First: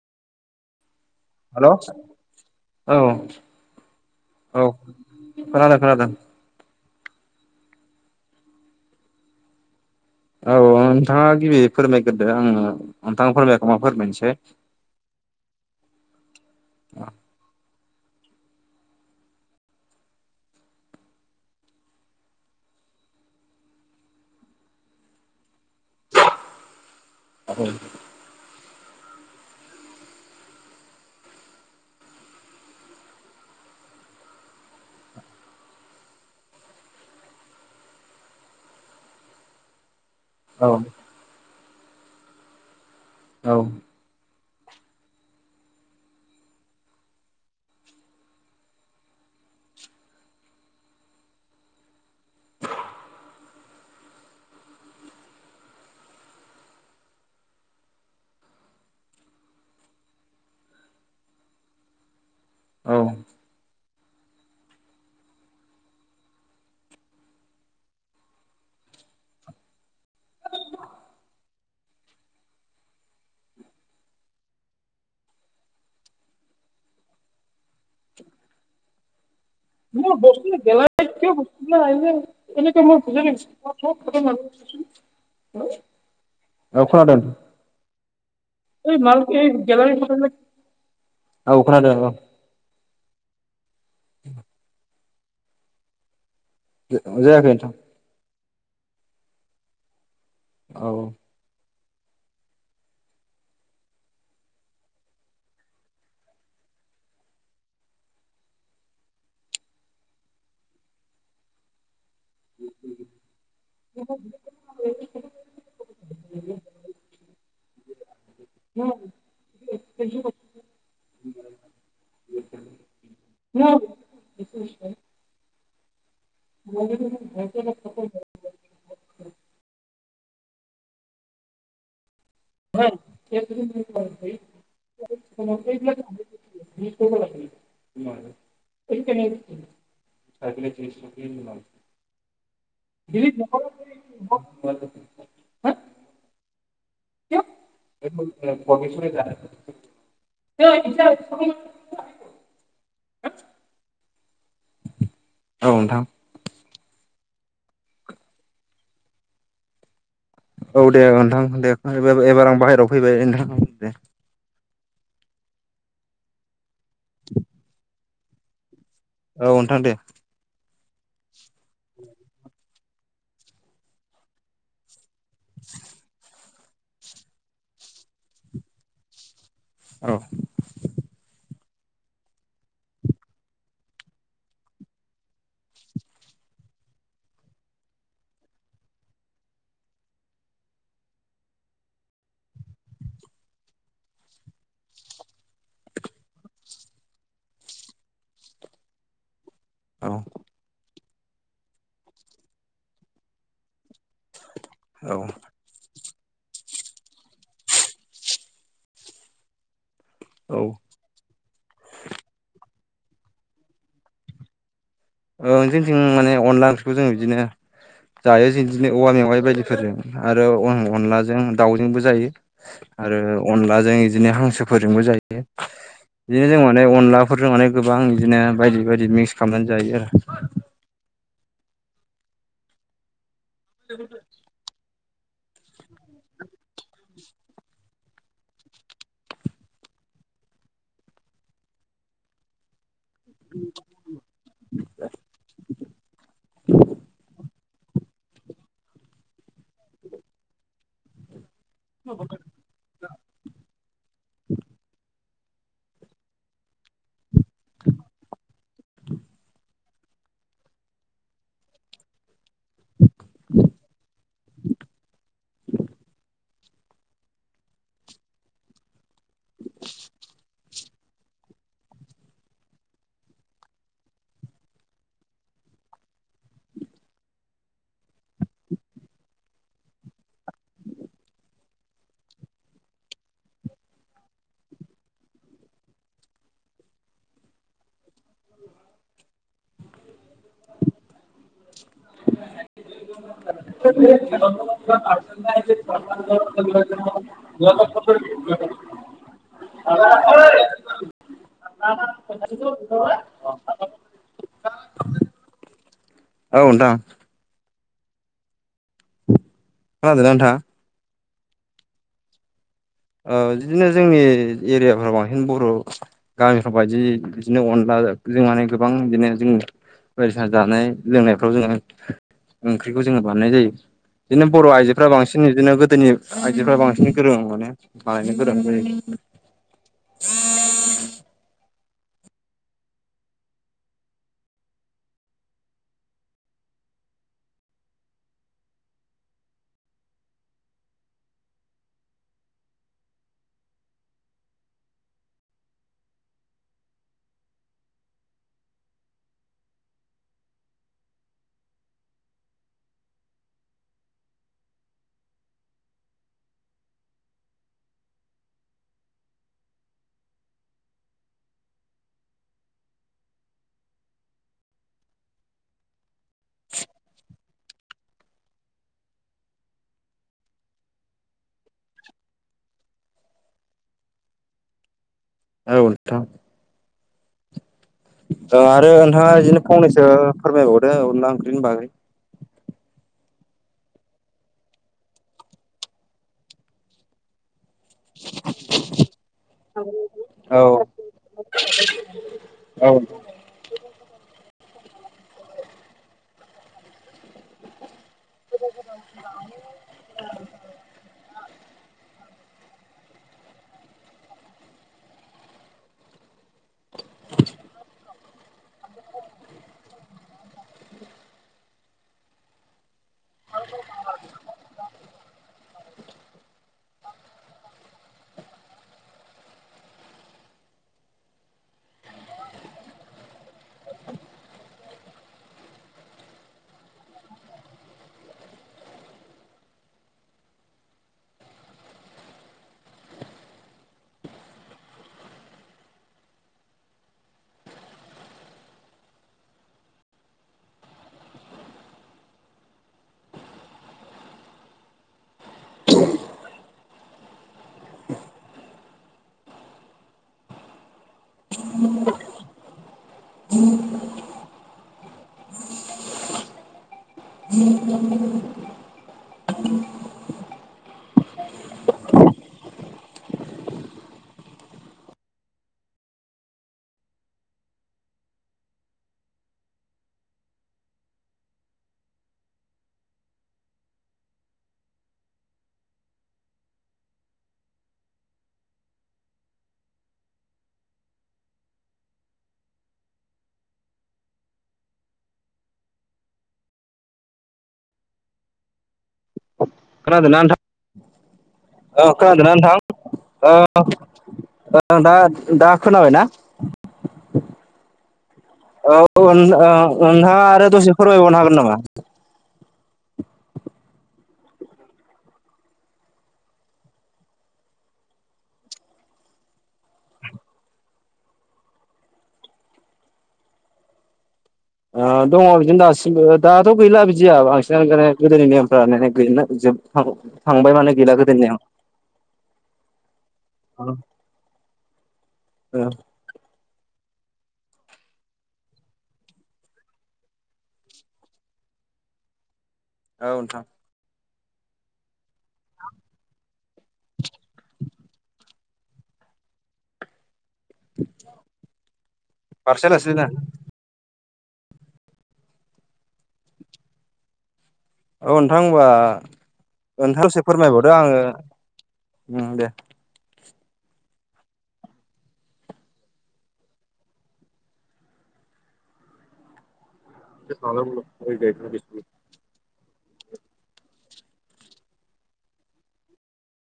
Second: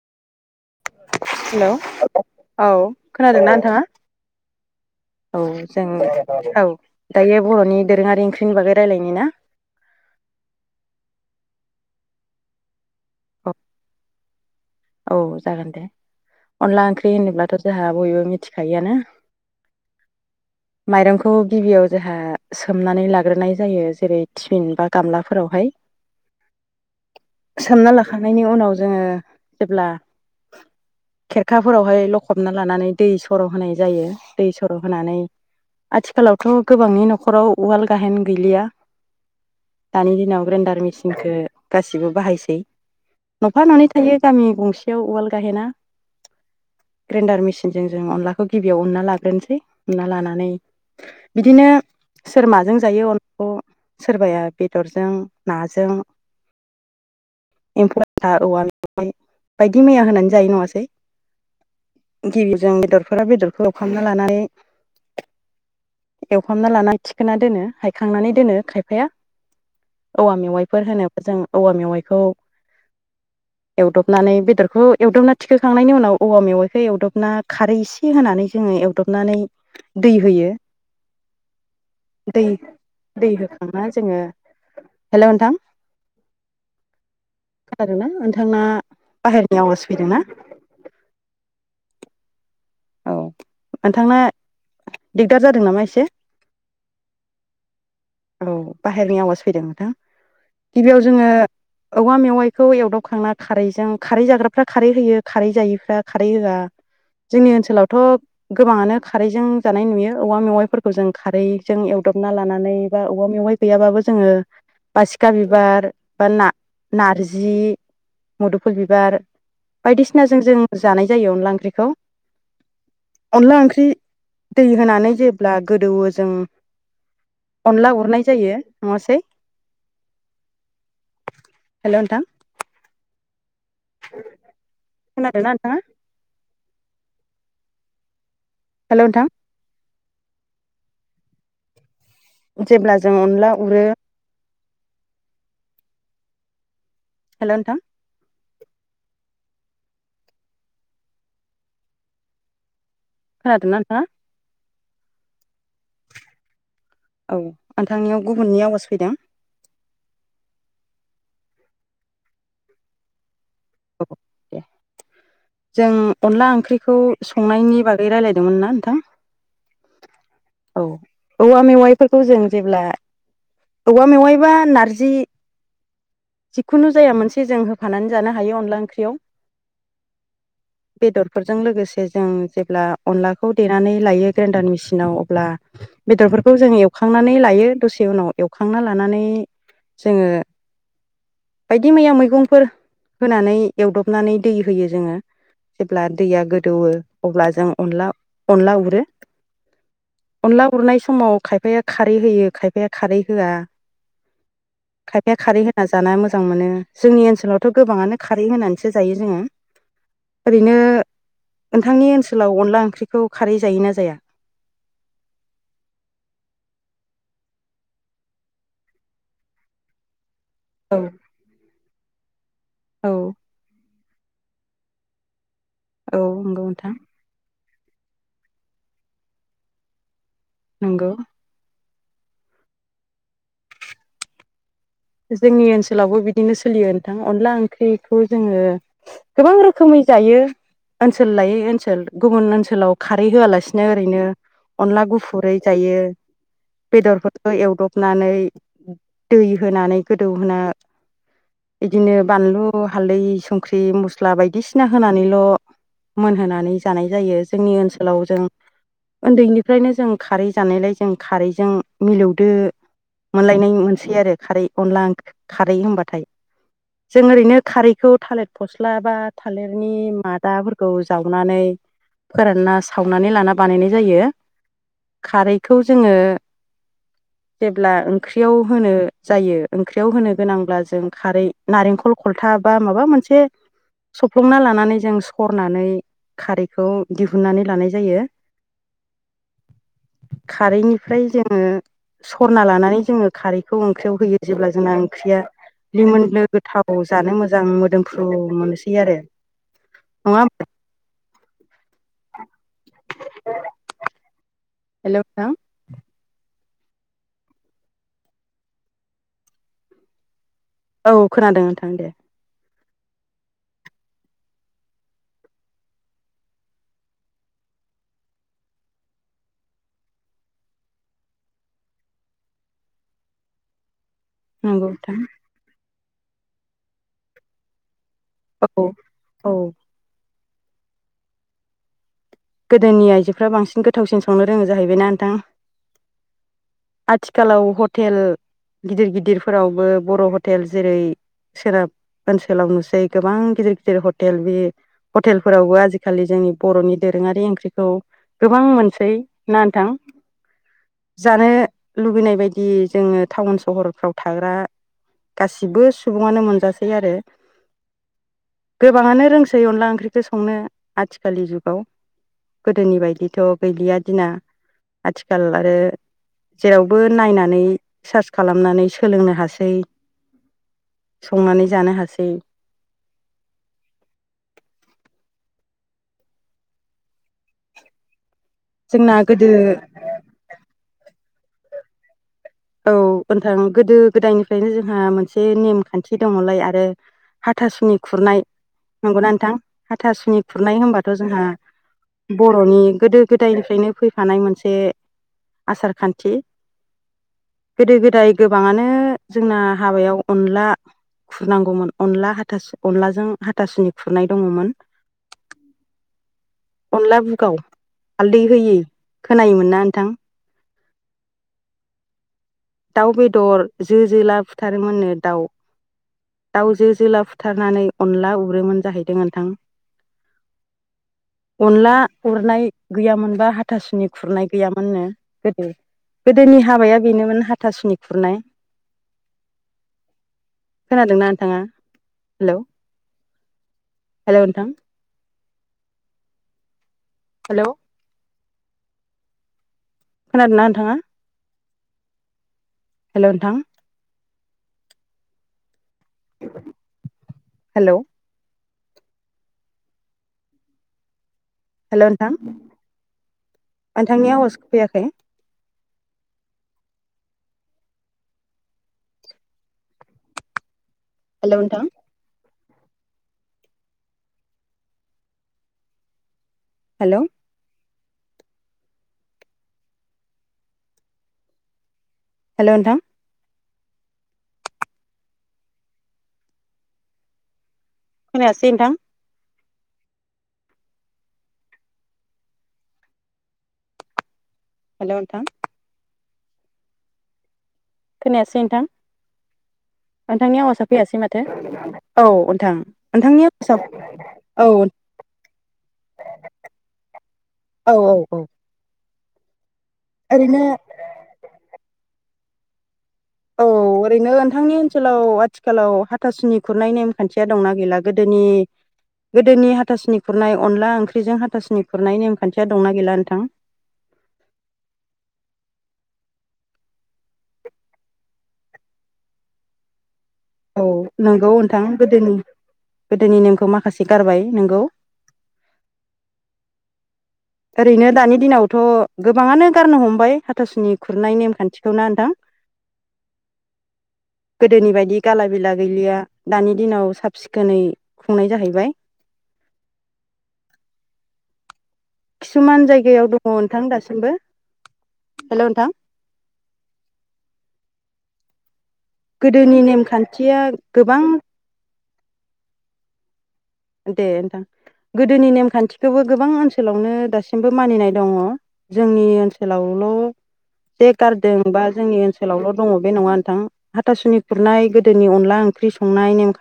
हेल' औ औ खोनादोंना नोंथाङा? औ औ खोनादों जों खोनादों। औ दायो बर'नि दोरोङारि ओंख्रिनि बागै रायजलायनि ना? औ नोंथाङा गिबि फोरमायग्रोदो आङो नोंथाङा फोरमायाखै मा फोरमायनोसै। औ जागोन दे अनला ओंख्रि होनोब्लाथ' जोंहा बयबो मिथिखायो आनो। माइरंखौ गिबियाव जोंहा सोमनानै लाग्रोनाय जायो जेरै सोमबा गामलाफोरावहाय औ सोमना लाखांनायनायनि उनाव जोङो ब्ला खेरखाफोरावहाय लखबना लानानै दै सर' होनाय जायो दै सर' होनानै आथिखालावथ' गोबांनि न'खराव उवाल गाहेन गैलिया दानि दिनाव औ ग्रेन्डार मेसिनखौ गासिबो बाहायसै नफा ननानै थायो गामि गंसेयाव उवाल गाहेना। ग्रेन्डार मेसिनजों जों अनलाखौ गिबियाव अनना लाग्रोनोसै उनना लानानै बिदिनो सोर माजों जायो अखौ सोरबाया बेदरजों नाजों एम्फौ आ औव ओ बायदि मैया होनानै जायो नङासै गिबि जजों औ बेदरफोरा बेदरखौ ु खालामना लानानै एवफामना लाना खिखोना दोनो हायखांनानै दोनो खायफाया औवा मेवाइफोर होनोब्ला जों औवा मेवाइखौ एवदबनानै बेदरखौ एवदबना थिखोखांनायनि उनाव औवा मेवाइखौ एवदबना खारै थ होनानै जोङो एवदबनानै दै म होयो बस्थु गेलां बस्थु दै एऐ म बुजा दै होखांना ख जोङो हेल' नोंथां ए खना दथ खोनादोंना नोंथांना माल बाहेरनि आवाज फैदोंना गख औ नोंथांना दिगदार जादों नामा एसे जायाखै नोंथां औ बाहेरनि आवाज फैदों नोंथां औ गिबियाव जोङो औवा मेवाइखौ एवदावखांना खारैजों खारै जाग्राफ्रा खारै होयो खारै जायिफ्रा खारै होआ जोंनि ओनसोलावथ' गोबाङानो खारैजों जानाय नुयो औवा मेवाइफोरखौ जों खारैजों एवदबना लानानै बा अबा मेवाइ गैयाबाबो जोङो बासिखा बिबार बा ना नारजि मुदुफुल बिबार बायदिसिनाजों जों जानाय जायो अनला ओंख्रिखौ अनला ओंख्रि दै होनानै जेब्ला गोदौवो जों ब अनला गरनाय जायो नङासै हेल' नोंथां [unintelligible] खोनादोंना नोंथाङा हेल' ख नोंथां साइकलि जजख जेब्ला जों अनला उरो म हेलौथ बेसर ज खोनादोंना नोंथाङा औ नोंथां औ नोंथांनियाव गुबुननि आवाज फैदों औ दे नोंथां दे एबार आं बाहेराव फैबाय नोंथां दे औ दे जों अनला ओंख्रिखौ संनायनि बागै रायजलायदोंमोन ना नोंथां औ नोंथां दे औ औवा मेवाइफोरखौ जों जेब्ला औवा मेवायबा नारजि [inaudible] जिखुनु जाया मोनसे जों होफानानै जानो हायो अनला ओंख्रियाव औ बेदरफोरजों लोगोसे जों जेब्ला अनलाखौ देनानै लायो ग्रेन्डार मेसिनाव अब्ला बेदरफोरखौ जों एवखांनानै लायो दसे उनाव एवखांना लानानै जोङो बायदि मैया मैगंफोर होनानै एवदबनानै दै होयो जोङो जेब्ला दैया गोदौवो अब्ला जों अनला अनला हरो औ अनला हरनाय समाव खायफाया खारै होयो खायफाया खारै होआ औ थफया खारि हो जानो मोजां मोनो जोंनि ओनसोलावथ' गोबाङानो खारै होनानैसो जायो जोङो। औ ओरैनो नोंथांनि ओनसोलाव अनला ओंख्रिखौ खारै जायोना जाया? ओ जोंनिथिं माने अनला ओंख्रिखौ जों बिदिनो जायो जों बिदिनो औवा मेवाइ बायदिफोरजों आरो औ अनलाजों दाउजोंबो जायो आरो औ अनलाजों बिदिनो हांसोफोरजोंबो जायो‌। औ बिदिनो जों नंगौ माने नोंथां अनला नफोरजों माने गोबां बिदिनो बायदि बायदि मिक्स खालामनानै जायो आरो। नंगौ। [inaudible] जोंनि ओनसोलावबो बिदिनो सोलियो नोंथां। अनला ओंख्रिखौ जोङो गोबां रोखोमै जायो ओनसोल लायै ओनसोल। गुबुन ओनसोलाव खारै होआलासिनो ओरैनो अनला गुफुरै जायो बेदरफोरखौ एवदब हनानै दै होनानै गोदौहोना बिदिनो बानलु हाल्दै संख्रि मस्ला बायदिसिना होनानैल' मोनहोनानै जानाय जायो। जोंनि ओनसोलाव जों उन्दैनिफ्रायनो जों खारै जानायलाय जों खारैजों मिलौदो मोनलायनाय मोनसै आरो खारै अनला खारै होनबाथाय। जों ओरैनो खारैखौ थालिर फस्ला बा थालिरनि मादाफोरखौ जावनानै फोरानना सावनानै लाना बानायनाय जायो। खारैखौ जोङो जेब्ला ओंख्रियाव होनो जायो ओंख्रियाव होनो गोनांब्ला जों खारै नारेंखल खलथा बा माबा मोनसे सफ्लंना लानानै जों सरनानै खारैखौ दिहुननानै लानाय जायो। खारैनिफ्राय जोङो सरना लानानै जोङो खारैखौ ओंख्रि होयो। जेब्ला जोंना ओंख्रिया लिमोन गोथाव जानो मोजां मोदोम फ्रु मोनसै आरो नङा होनबा। [unintelligible] हेल' नोंथां। औ नोंथां। खोनादोंना नोंथां। औ खोनादों नोंथां दे। औ बिदिनो जोंनि एरियाफोराव बांसिन बर' गामिफ्राव बायदि बिदिनो अनला जों माने गोबां बिदिनो जों बायदिसिना जानाय लोंनायफ्राव जोङो ओंख्रिखौ जोङो बानायनाय जायो। बिदिनो बर' नंगौ आइजोफोरा नोंथां बांसिन बिदिनो गोदोनि आइजोफ्रा बांसिन गोरों माने। औ [unintelligible] औ। गोदोनि आइजोफ्रा बांसिन गोथावसिन संनो रोङो जाहैबायना नोंथां। आथिखालाव हटेल गिदिर गिदिरफोरावबो बर' हटेल जेरै- सोनाब ओनसोलाव नुसै गोबां गिदिर गिदिर हटेल बे हटेलफोरावबो आजिखालि जोंनि बर'नि दोरोङारि ओंख्रिखौ गोबां मोनसै ना नोंथां? जानो लुबैनाय बायदि जोङो टाउन सहरफ्राव थाग्रा गासिबो सुबुङानो मोनजासै आरो। गोबाङानो रोंसै अनला ओंख्रिखौ संनो आथिखालनि जुगाव। गोदोनि बायदिथ' गैलिया दिना। आथिखाल आरो जेरावबो नायनानै सार्च खालामनानै सोलोंनो हासै। संनानै जानो हासै। औ नोंथां। औ आरो जोंना नोंथाङा गोदो बिदिनो फंनैसो फोरमायबावदो अनला ओंखनि बागै। औ नोंथां गोदो गोदायनिफ्रायनो जोंहा मोनसे नेम खान्थि दङलाय आरो हाथासुनि खुरनाय नंगौना नोंथां हाथासुनि औ खुरनाय होनबाथ' जोंहा बर'नि औ गोदो गोदायनिफ्रायनो फैफानाय मोनसे आसार खान्थि गोदो गोदाय गोबाङानो जोंना हाबायाव अनला खुरनांगौमोन अनला हाथास अनलाजों हाथासुनि खुरनाय दङमोन। अनला बुगाव हालदै होयै खोनायोमोनना नोंथां दाउ बेदर जो जोला फुथारोमोननो दाउ दाउजो जोला फुथारनानै अनला उरोमोन जाहैदों नोंथां [inaudible] अनला उरनाय गैयामोन बा हाथासुनि खुरनाय गैयामोननो गोदो गोदोनि हाबाया बेनोमोन हाथासुनि खुरनाय खोनादोंना नोंथाङा हेल' हेलौ नोंथां हेलौ खोनादों ना नोंथांङा? हेल' नोंथां हेलौ हेल' नोंथां नोंथांनि आवाज फैयाखै [unintelligible] हेलौ नोंथां हेलौ हेलौ नोंथां खोनायासै नोंथां हेल' नोंथां खोनायासै नोंथां खोनादोंना नोंथांनि नोंथां आवासा फैयासै माथो औ नोंथां नोंथांनि आवासा ओ दा दा खोनाबायना औ औ औ औ नों ओ नोंथांङा ओरैनो आरो दसे फोरमायबावनो हागोन नामा? औ ओरैनो नोंथांनि ओनसोलाव आथिखालाव हाथासुनि खुरनाय नेमखान्थिया दंना गैला गोदोनि गोदोनि हाथासुनि खुरनाय अनला ओंख्रिजों हाथासुनि खुरनाय नेमखान्थिया दंना गैला नोंथां? ओ दङ बिदिनो दासिमबो दाथ' गैला बिदिया बांसिनानो गोदोनि नेमफ्रा गैला जोब थां थांबाय औ माने गैला गोदोनि नोंगौ नेम नोंथां गोदोनि गोदोनि नेमखौ माखासे गारबाय नोंगौ। ओ ओरैनो दानि दिनावथ' गोबाङानो गारनो हमबाय हाथासुनि खुरनाय नेमखान्थिखौ ना नोंथां [inaudible] औ नोंथां गोदोनि बायदि गाला बिला गैलिया दानि दिनाव साब सिखोनै खुंनाय जाहैबाय। [inaudible] किसुमान बारसोलासै ना जायगायाव दङ नोंथां दासिमबो हेल' नोंथां औ नोंथां होमबा गोदोनि नोंथां दसे नेमखान्थिया फोरमायबावदो गोबां आङो दे दे नोंथां गोदोनि नेमखान्थिखौबो गोबां ओनसोलावनो दासिमबो मानिनाय दङ। जोंनि ओनसोलावल' [unintelligible] हटेलावल' दङ बे नङा नोंथां हाथासुनि खुरनाय गोदोनि अनला ओंख्रि संनाय ने